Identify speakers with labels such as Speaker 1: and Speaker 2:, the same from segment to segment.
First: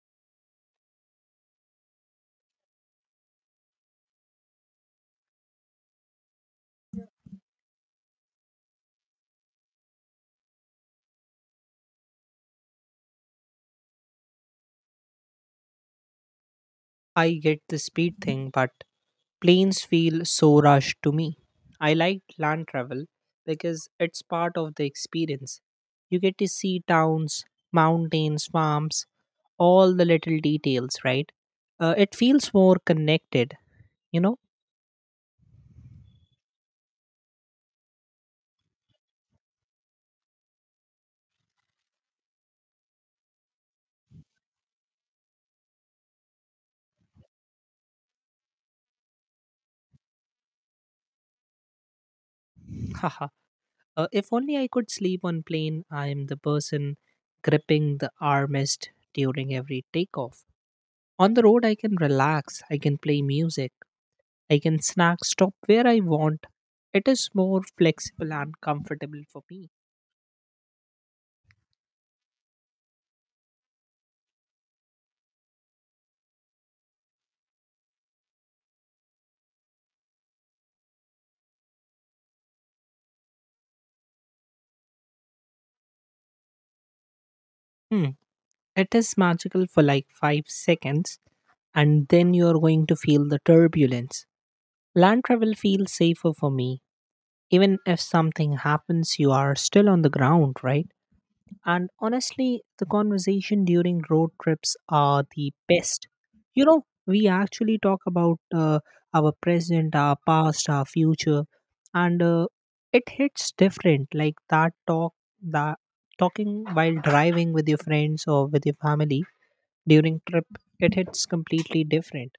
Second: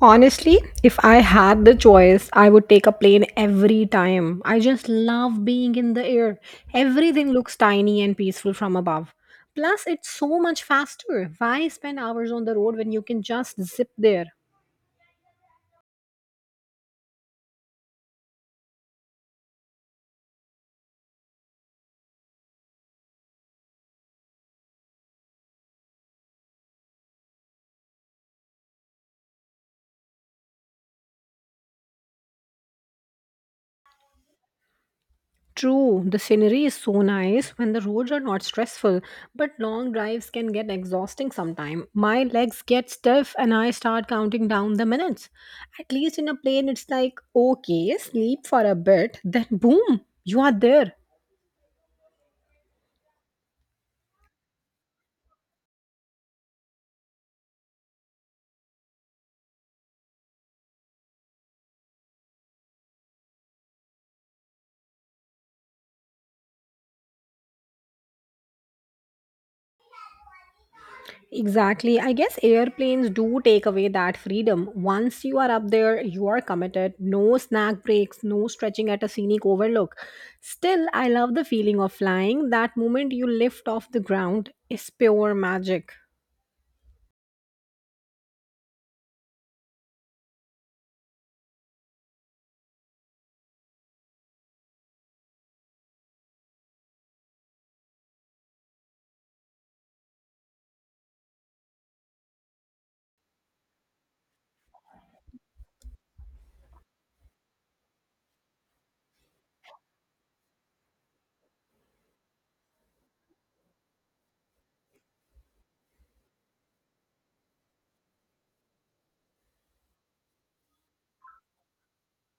Speaker 1: Honestly, if I had the choice, I would take a plane every time. I just love being in the air. Everything looks tiny and peaceful from above. Plus, it's so much faster. Why spend hours on the road when you can just zip there?
Speaker 2: I get the speed thing, but planes feel so rushed to me. I like land travel because it's part of the experience. You get to see towns, mountains, farms, all the little details, right? It feels more connected, you know?
Speaker 1: True, the scenery is so nice when the roads are not stressful, but long drives can get exhausting sometime. My legs get stiff and I start counting down the minutes. At least in a plane, it's like, okay, sleep for a bit, then boom, you are there.
Speaker 2: Haha. If only I could sleep on plane, I am the person gripping the armrest during every takeoff. On the road, I can relax, I can play music, I can snack stop where I want. It is more flexible and comfortable for me.
Speaker 1: Exactly. I guess airplanes do take away that freedom. Once you are up there, you are committed. No snack breaks, no stretching at a scenic overlook. Still, I love the feeling of flying. That moment you lift off the ground is pure magic.
Speaker 2: Hmm. It is magical for like 5 seconds and then you are going to feel the turbulence. Land travel feels safer for me. Even if something happens, you are still on the ground, right? And honestly, the conversation during road trips are the best. You know, we actually talk about our present, our past, our future, and it hits different. Like that talking while driving with your friends or with your family during trip, it hits completely different.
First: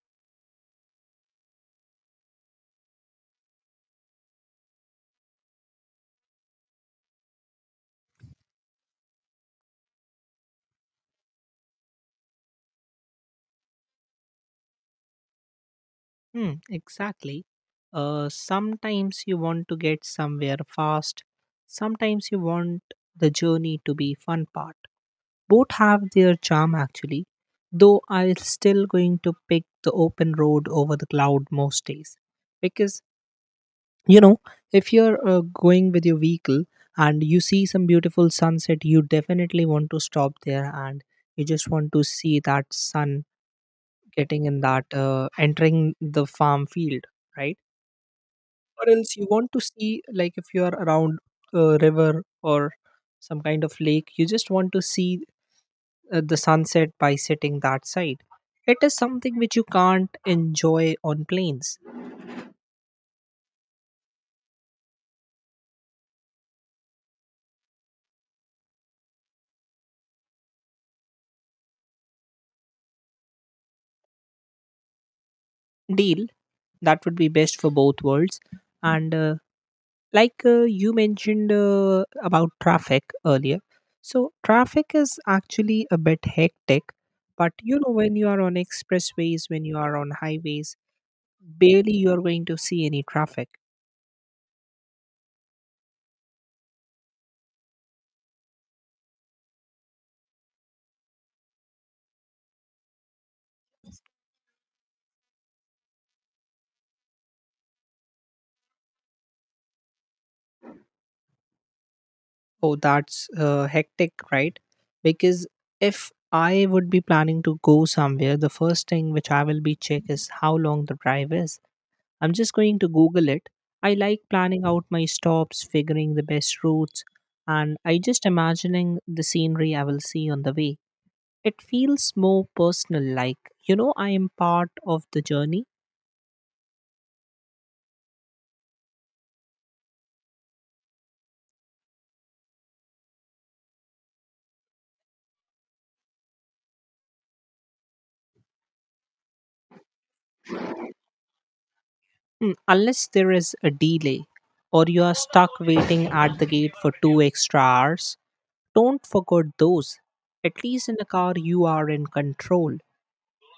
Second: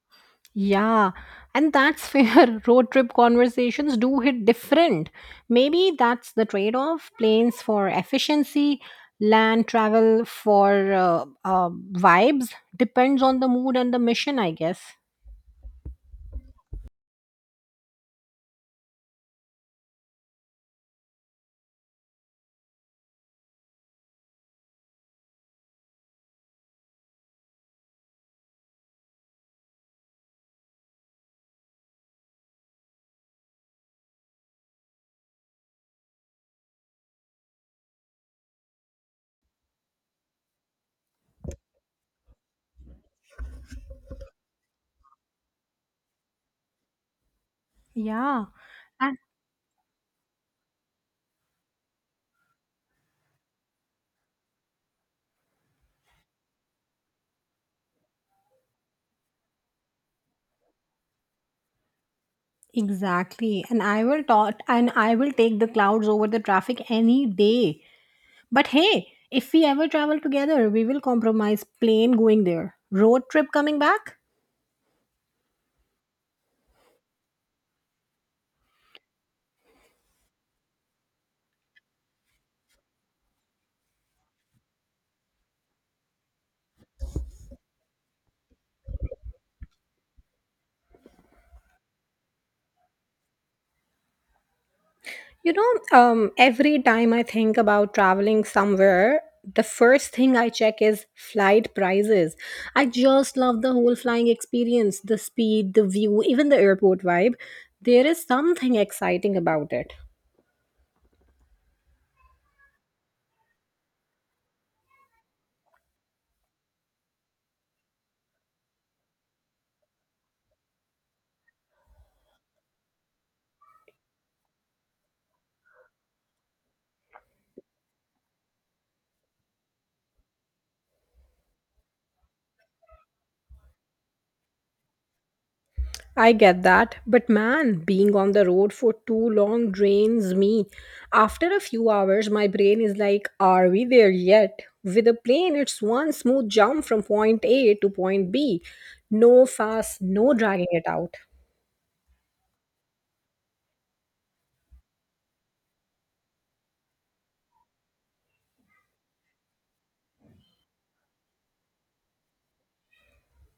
Speaker 1: Yeah, and that's fair. Road trip conversations do hit different. Maybe that's the trade off planes for efficiency, land travel for vibes. Depends on the mood and the mission, I guess.
Speaker 2: Hmm, exactly. Sometimes you want to get somewhere fast. Sometimes you want the journey to be fun part. Both have their charm actually, though I'm still going to pick the open road over the cloud most days. Because, you know, if you're going with your vehicle and you see some beautiful sunset, you definitely want to stop there and you just want to see that sun getting in that, entering the farm field, right?
Speaker 1: Yeah,
Speaker 2: Or else
Speaker 1: and-
Speaker 2: you want to see, like, if you're around a river or some kind of lake, you just want to see the sunset by sitting that side. It is something which you can't enjoy on planes.
Speaker 1: exactly. And I will talk and I will take the clouds over the traffic any day. But hey, if we ever travel together, we will compromise plane going there, road trip coming back.
Speaker 2: Deal, that would be best for both worlds. And you mentioned about traffic earlier, so traffic is actually a bit hectic. But you know, when you are on expressways, when you are on highways, barely you are going to see any traffic.
Speaker 1: Every time I think about traveling somewhere, the first thing I check is flight prices. I just love the whole flying experience, the speed, the view, even the airport vibe. There is something exciting about it.
Speaker 2: Oh, that's hectic, right? Because if I would be planning to go somewhere, the first thing which I will be check is how long the drive is. I'm just going to Google it. I like planning out my stops, figuring the best routes, and I just imagining the scenery I will see on the way. It feels more personal, like you know I am part of the journey.
Speaker 1: I get that, but man, being on the road for too long drains me. After a few hours, my brain is like, are we there yet? With a plane, it's one smooth jump from point A to point B. No fast, no dragging it out.
Speaker 2: Mm, unless there is a delay, or you are stuck waiting at the gate for two extra hours. Don't forget those. At least in a car, you are in control.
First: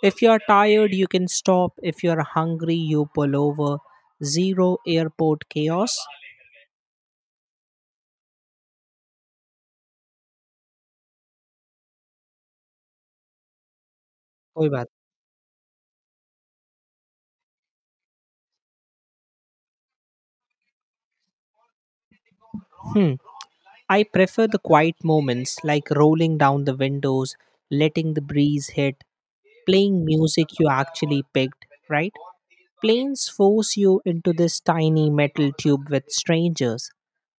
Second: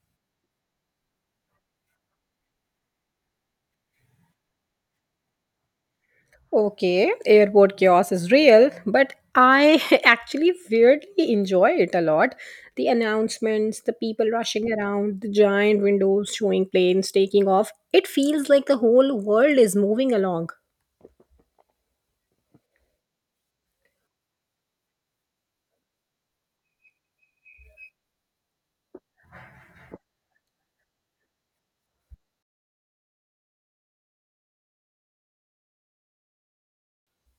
Speaker 2: If you are tired, you can stop. If you are hungry, you pull over. Zero airport chaos.
Speaker 1: Okay, airport chaos is real, but I actually weirdly enjoy it a lot. The announcements, the people
Speaker 2: कोई
Speaker 1: rushing
Speaker 2: बात.
Speaker 1: around, the giant windows showing planes taking off. It feels like the whole world is moving along.
Speaker 2: Hmm. I prefer the quiet moments like rolling down the windows, letting the breeze hit, playing music you actually picked, right? Planes force you into this tiny metal tube with strangers.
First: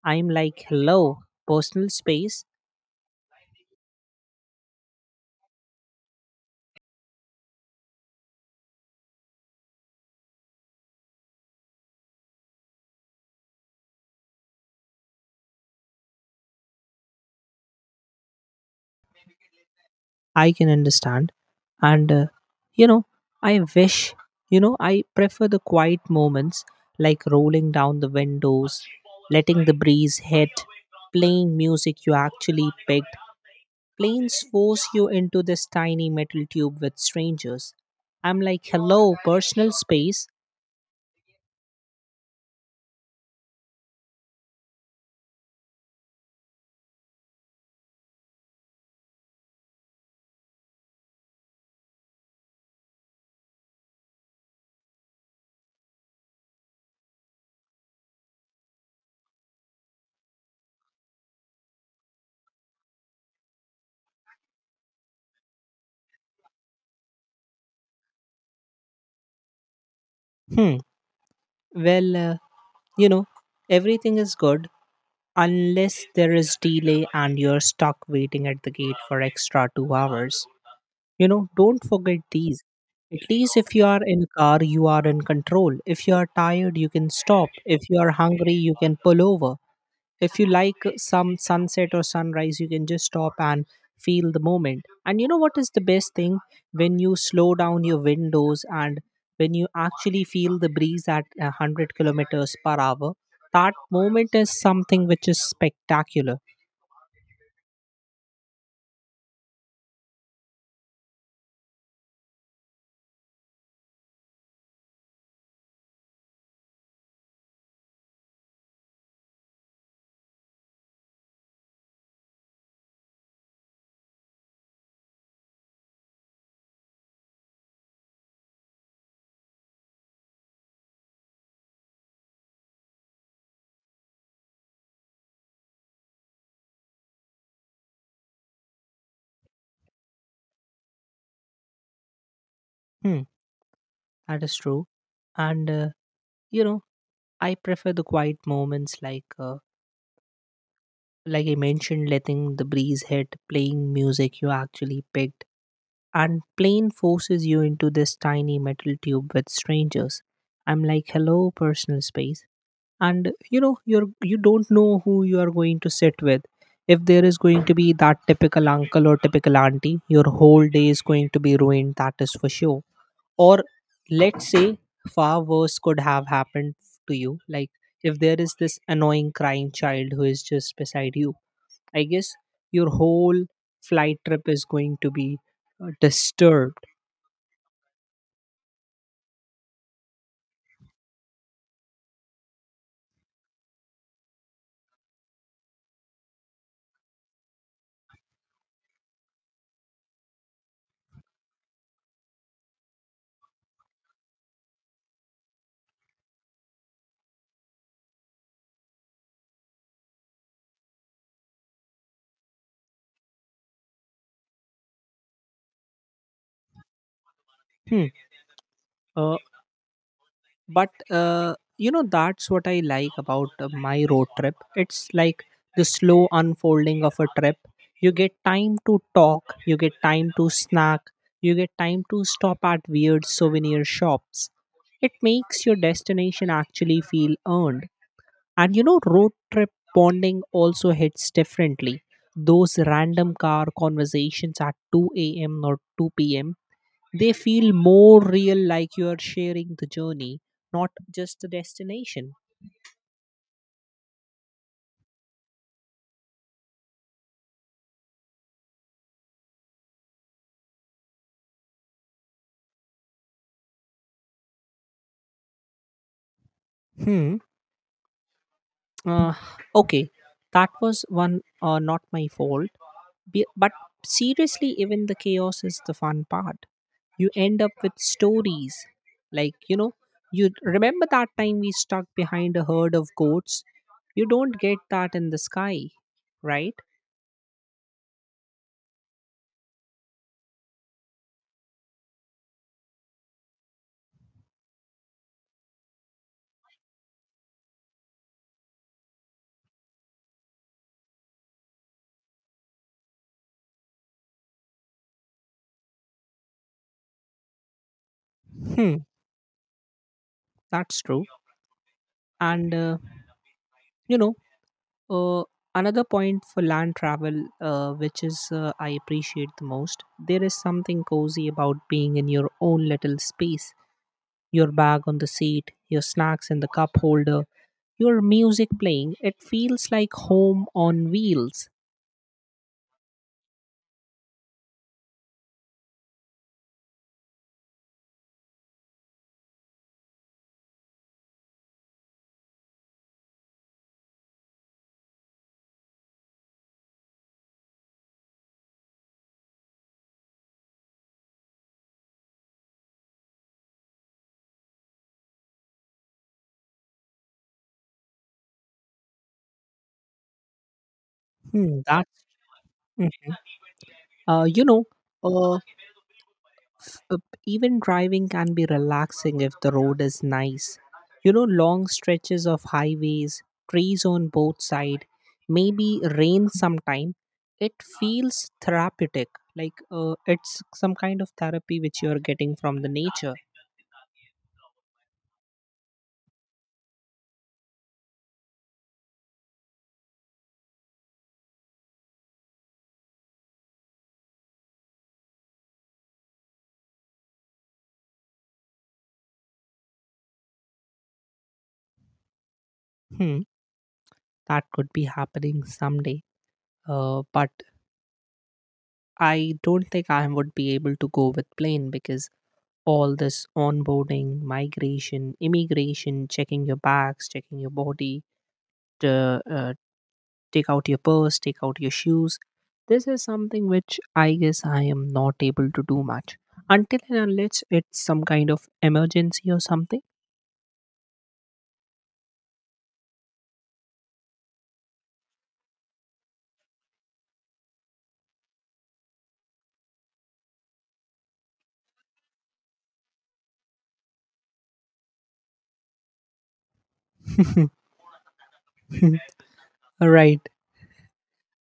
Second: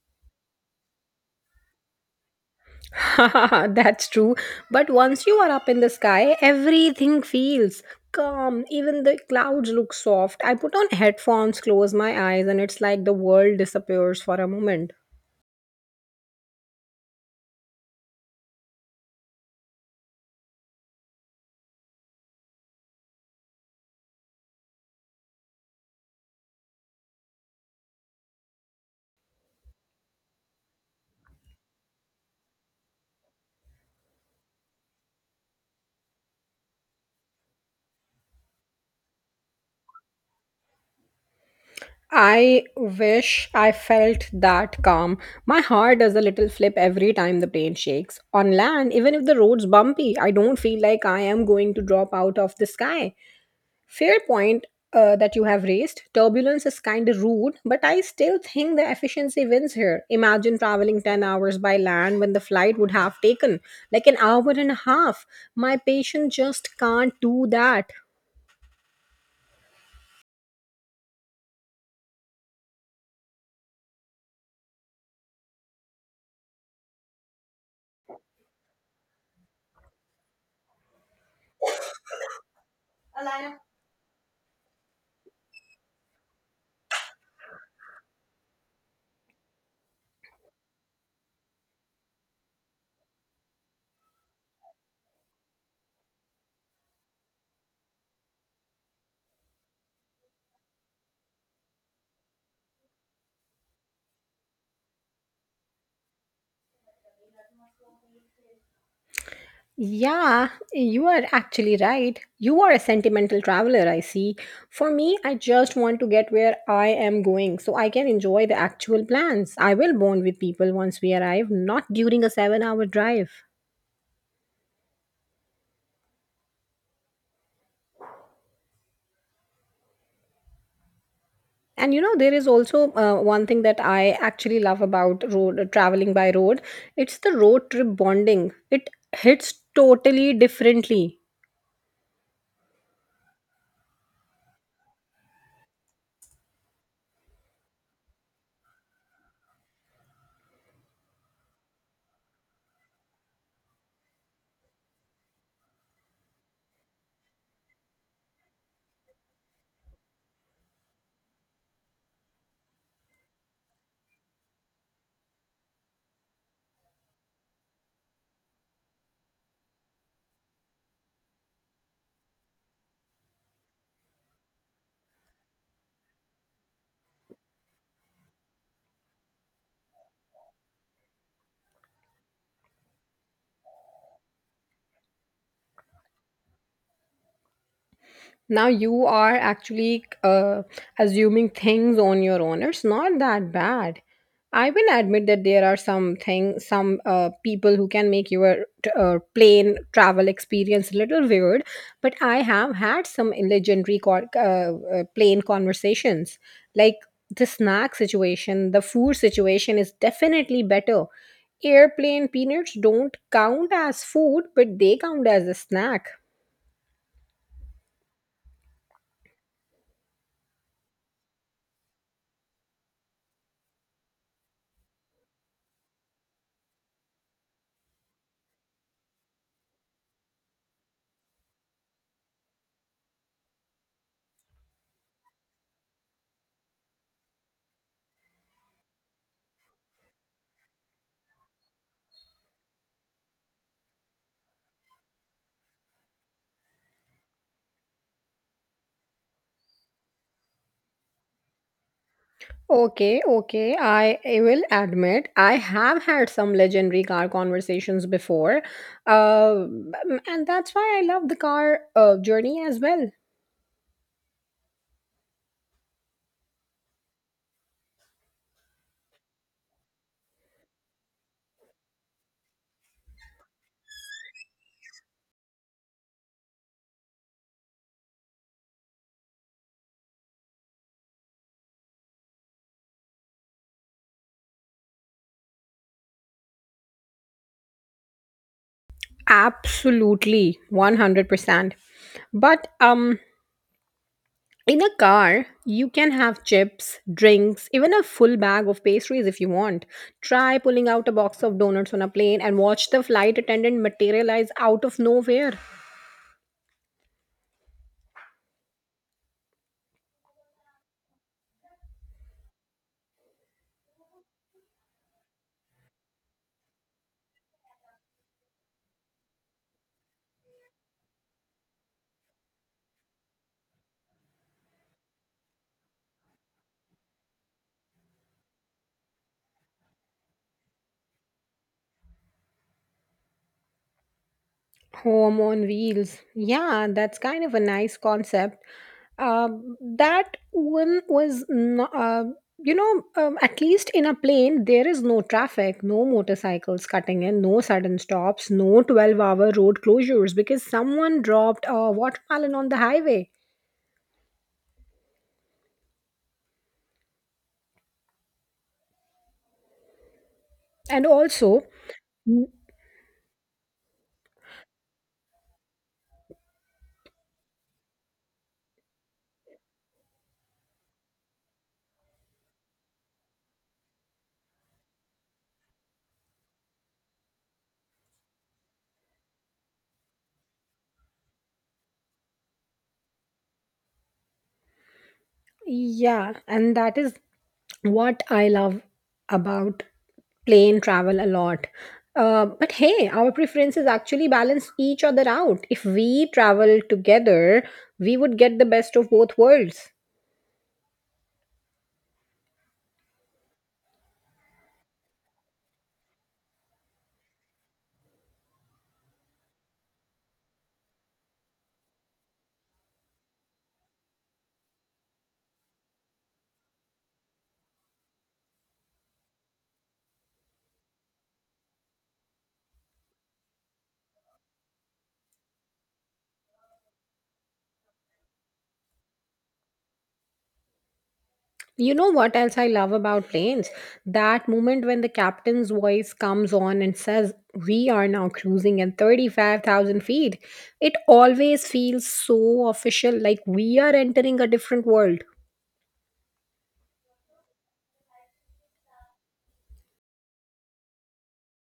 Speaker 2: I'm like, hello, personal space.
Speaker 1: That's true. But once you are up in the sky, everything feels calm. Even the clouds look soft. I put on headphones, close my eyes, and it's like the world disappears for a moment.
Speaker 2: I can understand. And, you know, I wish, you know, I prefer the quiet moments like rolling down the windows, letting the breeze hit, playing music you actually picked. Planes force you into this tiny metal tube with strangers. I'm like, hello, personal space.
Speaker 1: I wish I felt that calm. My heart does a little flip every time the plane shakes. On land, even if the road's bumpy, I don't feel like I am going to drop out of the sky. Fair point that you have raised. Turbulence is kind of rude, but I still think the efficiency wins here. Imagine traveling 10 hours by land when the flight would have taken like an hour and a half. My patient just can't do that.
Speaker 2: Hmm. Well, you know, everything is good unless there is delay and you're stuck waiting at the gate for extra 2 hours. You know, don't forget these. At least if you are in a car, you are in control. If you are tired, you can stop. If you are hungry, you can pull over. If you like some sunset or sunrise, you can just stop and feel the moment. And you know what is the best thing? When you slow down your windows and when you actually feel the breeze at 100 kilometers per hour, that moment is something which is spectacular.
Speaker 1: Yeah, you are actually right. You are a sentimental traveler, I see. For me, I just want to get where I am going so I can enjoy the actual plans. I will bond with people once we arrive, not during a 7 hour drive. And you know there is also one thing that I actually love about road traveling by road It's the road trip bonding. It hits totally differently.
Speaker 2: Hmm, that is true. And you know, I prefer the quiet moments like I mentioned, letting the breeze hit, playing music you actually picked. And plane forces you into this tiny metal tube with strangers. I'm like, hello, personal space. And you know, you don't know who you are going to sit with. If there is going to be that typical uncle or typical auntie, your whole day is going to be ruined, that is for sure. Or let's say, far worse could have happened to you, like if there is this annoying crying child who is just beside you, I guess your whole flight trip is going to be disturbed.
Speaker 1: Now you are actually assuming things on your own. It's not that bad. I will admit that there are some people who can make your plane travel experience a little weird, but I have had some legendary plane conversations. Like, the snack situation, the food situation is definitely better. Airplane peanuts don't count as food, but they count as a snack.
Speaker 2: Hmm. uh, but You know, that's what I like about my road trip. It's like the slow unfolding of a trip. You get time to talk, you get time to snack, you get time to stop at weird souvenir shops. It makes your destination actually feel earned. And you know, road trip bonding also hits differently. Those random car conversations at 2 a.m or 2 p.m, they feel more real, like you are sharing the journey, not just the destination.
Speaker 1: Okay, okay. I will admit I have had some legendary car conversations before, uh, and that's why I love the car journey as well.
Speaker 2: Hmm. Uh, okay, that was one not my fault. But seriously, even the chaos is the fun part. You end up with stories. Like, you know, you remember that time we stuck behind a herd of goats? You don't get that in the sky, right?
Speaker 1: Absolutely, 100%. But in a car, you can have chips, drinks, even a full bag of pastries if you want. Try pulling out a box of donuts on a plane and watch the flight attendant materialize out of nowhere.
Speaker 2: Hmm, that's true. And, you know, Uh, another point for land travel, which is I appreciate the most, there is something cozy about being in your own little space. Your bag on the seat, your snacks in the cup holder, your music playing. It feels like home on wheels.
Speaker 1: Home on wheels. Yeah, that's kind of a nice concept. That one was no- you know At least in a plane there is no traffic, no motorcycles cutting in, no sudden stops, no 12-hour road closures because someone dropped a watermelon on the highway. and also
Speaker 2: Hmm, that's,
Speaker 1: Mm,
Speaker 2: mm. uh, you know, uh, Uh, Even driving can be relaxing if the road is nice. You know, long stretches of highways, trees on both sides, maybe rain sometime. It feels therapeutic, like it's some kind of therapy which you're getting from the nature.
Speaker 1: yeah, and that is what I love about plane travel a lot. But hey, our preferences actually balance each other out. If we travel together, we would get the best of both worlds.
Speaker 2: Hmm, that could be happening someday. But I don't think I would be able to go with plane because all this onboarding, migration, immigration, checking your bags, checking your body, the take out your purse, take out your shoes. This is something which I guess I am not able to do much until and unless it's some kind of emergency or something.
Speaker 1: You know what else I love about planes? That moment when the captain's voice comes on and says, we are now cruising at 35,000 feet. It always feels so official, like we are entering a different world.
Speaker 2: Right.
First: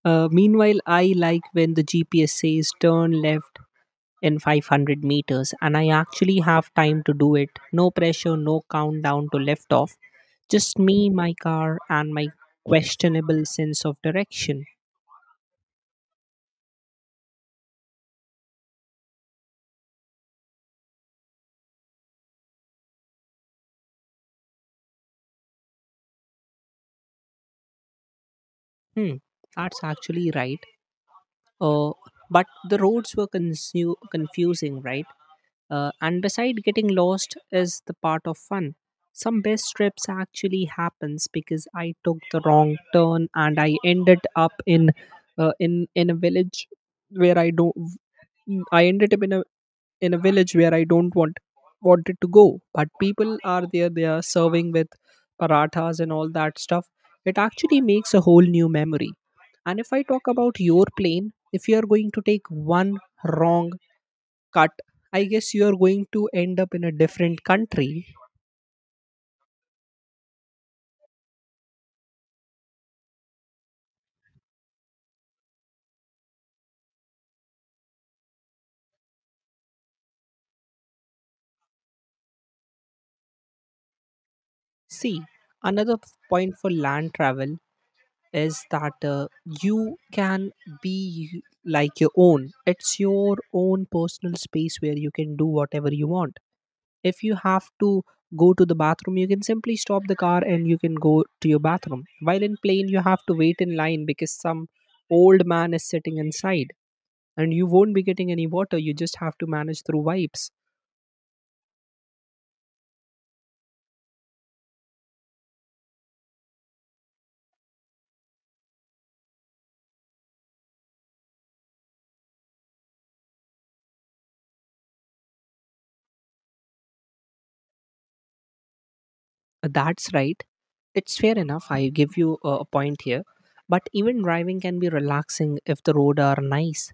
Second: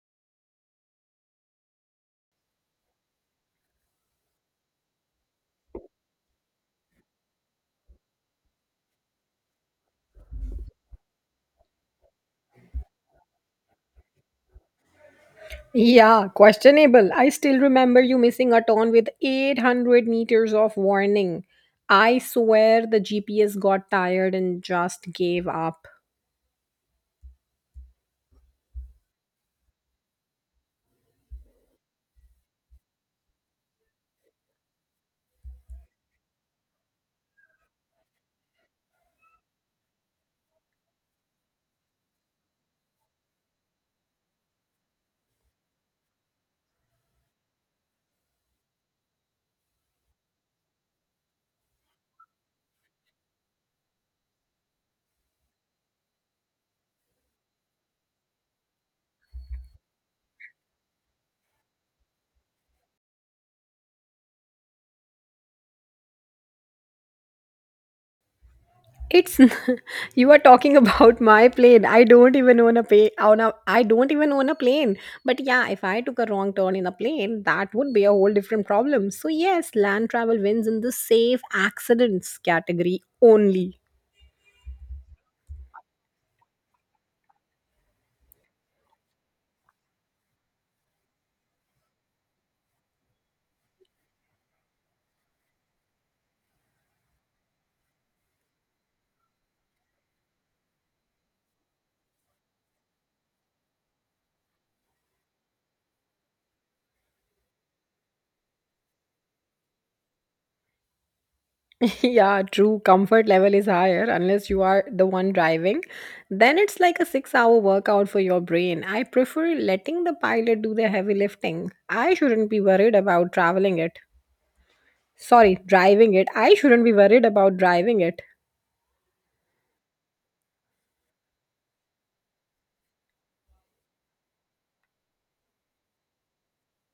Speaker 2: Meanwhile, I like when the GPS says turn left in 500 meters, and I actually have time to do it. No pressure, no countdown to left off. Just me, my car, and my questionable sense of direction.
Speaker 1: Yeah, questionable. I still remember you missing a turn with 800 meters of warning. I swear the GPS got tired and just gave up.
Speaker 2: Hmm, that's actually right. Uh, but the roads were confusing, right? And beside, getting lost is the part of fun. Some best trips actually happens because I took the wrong turn and I ended up in a village where I don't. I ended up in a village where I don't want wanted to go. But people are there, they are serving with parathas and all that stuff. It actually makes a whole new memory. And if I talk about your plane, if you are going to take one wrong cut, I guess you are going to end up in a different country.
Speaker 1: It's n- you are talking about my plane. I don't even own a pay on a I don't even own a plane. But yeah, if I took a wrong turn in a plane, that would be a whole different problem. So yes, land travel wins in the safe accidents category only.
Speaker 2: See, another point for land travel is that you can be like your own. It's your own personal space where you can do whatever you want. If you have to go to the bathroom, you can simply stop the car and you can go to your bathroom. While in plane, you have to wait in line because some old man is sitting inside, and you won't be getting any water, you just have to manage through wipes.
Speaker 1: Yeah, true. Comfort level is higher unless you are the one driving. Then it's like a 6-hour workout for your brain. I prefer letting the pilot do the heavy lifting. I shouldn't be worried about traveling it. Sorry, driving it. I shouldn't be worried about driving it.
Speaker 2: That's right, it's fair enough, I give you a point here. But even driving can be relaxing if the road are nice.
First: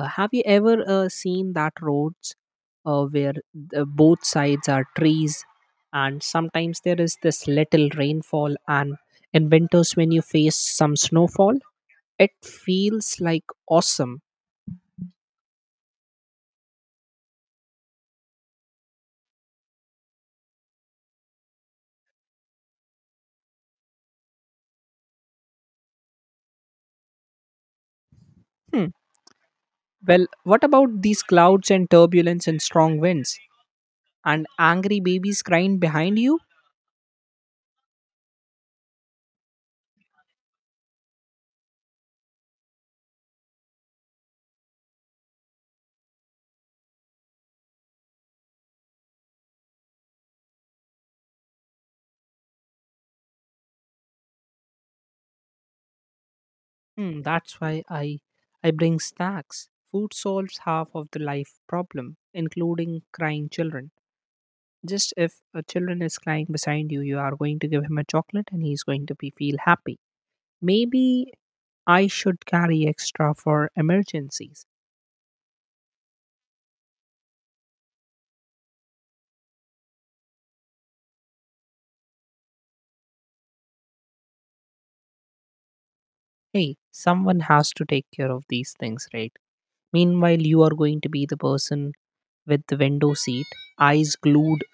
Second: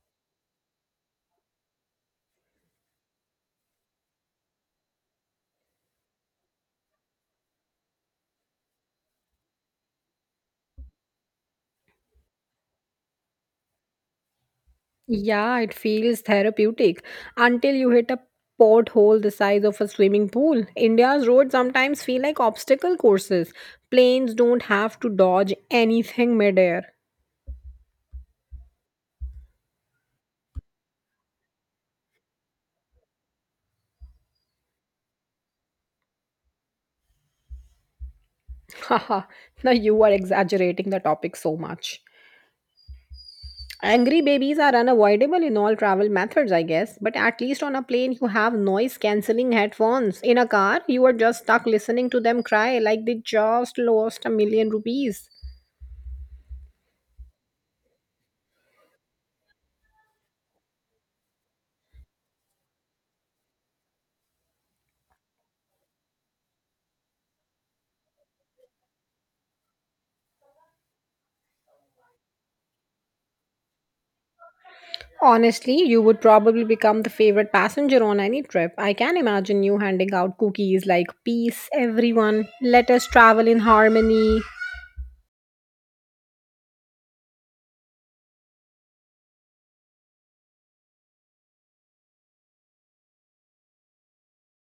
Speaker 2: Have you ever seen that roads where the, both sides are trees, and sometimes there is this little rainfall, and in winters when you face some snowfall, it feels like awesome.
Speaker 1: Yeah, it feels therapeutic until you hit a pothole the size of a swimming pool. India's roads sometimes feel like obstacle courses. Planes don't have to dodge anything midair.
Speaker 2: Hmm. Well, what about these clouds and turbulence and strong winds and angry babies crying behind you?
Speaker 1: Haha, now you are exaggerating the topic so much. Angry babies are unavoidable in all travel methods, I guess, but at least on a plane, you have noise cancelling headphones. In a car, you are just stuck listening to them cry like they just lost a million rupees.
Speaker 2: Hmm, that's why I bring snacks. Food solves half of the life problem, including crying children. Just if a children is crying beside you, you are going to give him a chocolate and he's going to be feel happy. Maybe I should carry extra for emergencies.
Speaker 1: Honestly, you would probably become the favorite passenger on any trip. I can imagine you handing out cookies like, peace, everyone, let us travel in harmony.
Speaker 2: Hey, someone has to take care of these things, right? Meanwhile, you are going to be the person with the window seat, eyes glued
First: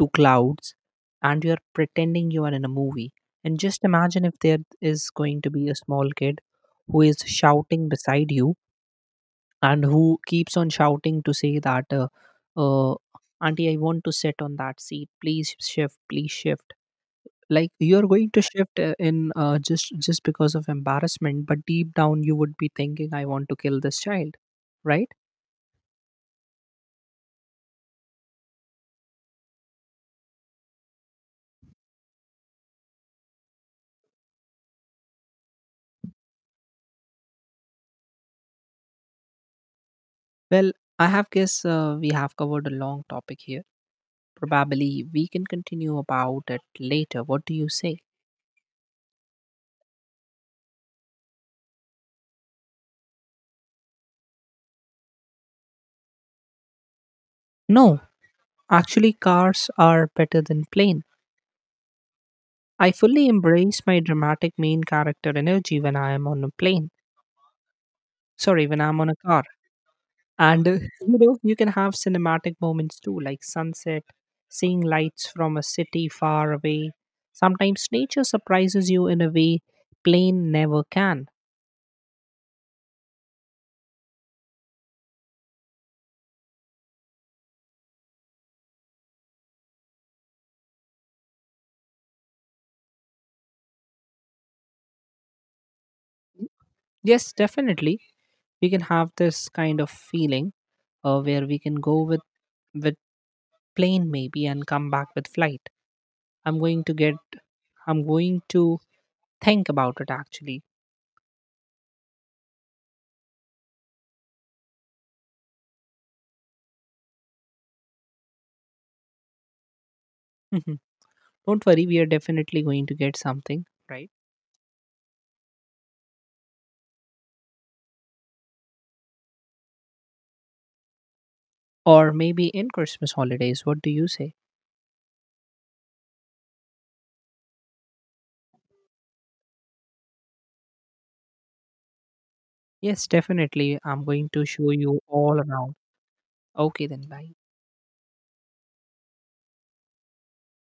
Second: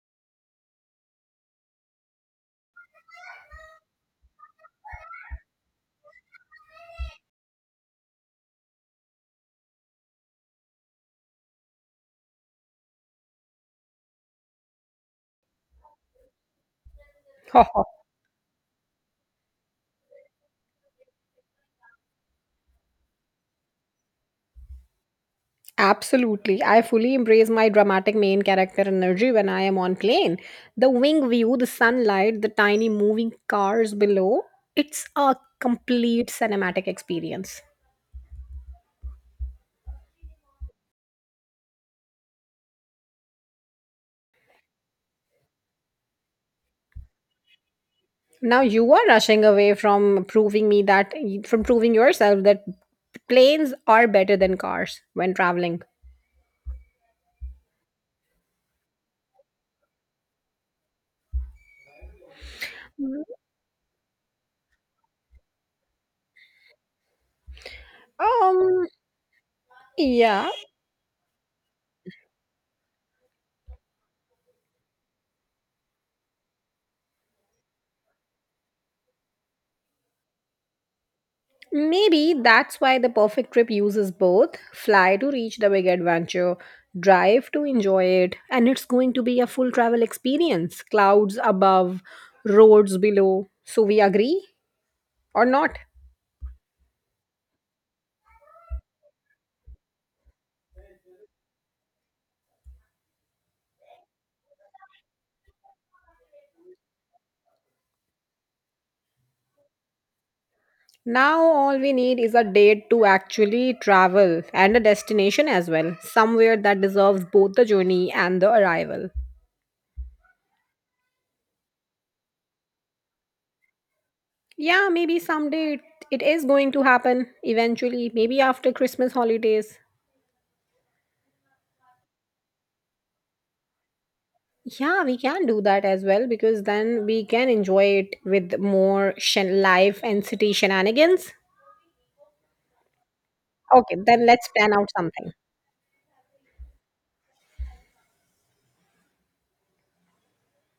Speaker 2: to clouds, and you're pretending you are in a movie. And just imagine if there is going to be a small kid who is shouting beside you and who keeps on shouting to say that uh, auntie, I want to sit on that seat, please shift, please shift. Like you're going to shift in just because of embarrassment, but deep down you would be thinking, I want to kill this child, right?
Speaker 1: Absolutely. I fully embrace my dramatic main character energy when I am on plane. The wing view, the sunlight, the tiny moving cars below, it's a complete cinematic experience.
Speaker 2: Well, I have guess we have covered a long topic here. Probably we can continue about it later, what do you say?
Speaker 1: Now you are rushing away from proving me that, from proving yourself that planes are better than cars when traveling.
Speaker 2: No, actually cars are better than plane. I fully embrace my dramatic main character energy when I am on a plane. Sorry, when
Speaker 1: Um
Speaker 2: I'm on a car.
Speaker 1: yeah,
Speaker 2: And you know, you can have cinematic moments too, like sunset, seeing lights from a city far away. Sometimes nature surprises you in a way plane never can.
Speaker 1: Maybe that's why the perfect trip uses both. Fly to reach the big adventure, drive to enjoy it, and it's going to be a full travel experience. Clouds above, roads below. So, we agree or not?
Speaker 2: Yes, definitely, we can have this kind of feeling where we can go with with plane maybe and come back with flight. I'm going to get. I'm going to think about it actually.
Speaker 1: Now, all we need is a date to actually travel and a destination as well, somewhere that deserves both the journey and the arrival.
Speaker 2: Don't worry, we are definitely going to get something, right?
Speaker 1: Yeah, maybe someday it is going to happen eventually, maybe after Christmas holidays.
Speaker 2: Or maybe in Christmas holidays, what do you say?
Speaker 1: Yeah, we can do that as well because then we can enjoy it with more life and city shenanigans.
Speaker 2: Yes, definitely.
Speaker 1: Okay,
Speaker 2: I'm
Speaker 1: then
Speaker 2: going to
Speaker 1: let's
Speaker 2: show
Speaker 1: plan out
Speaker 2: you
Speaker 1: something.
Speaker 2: all around. Okay, then bye.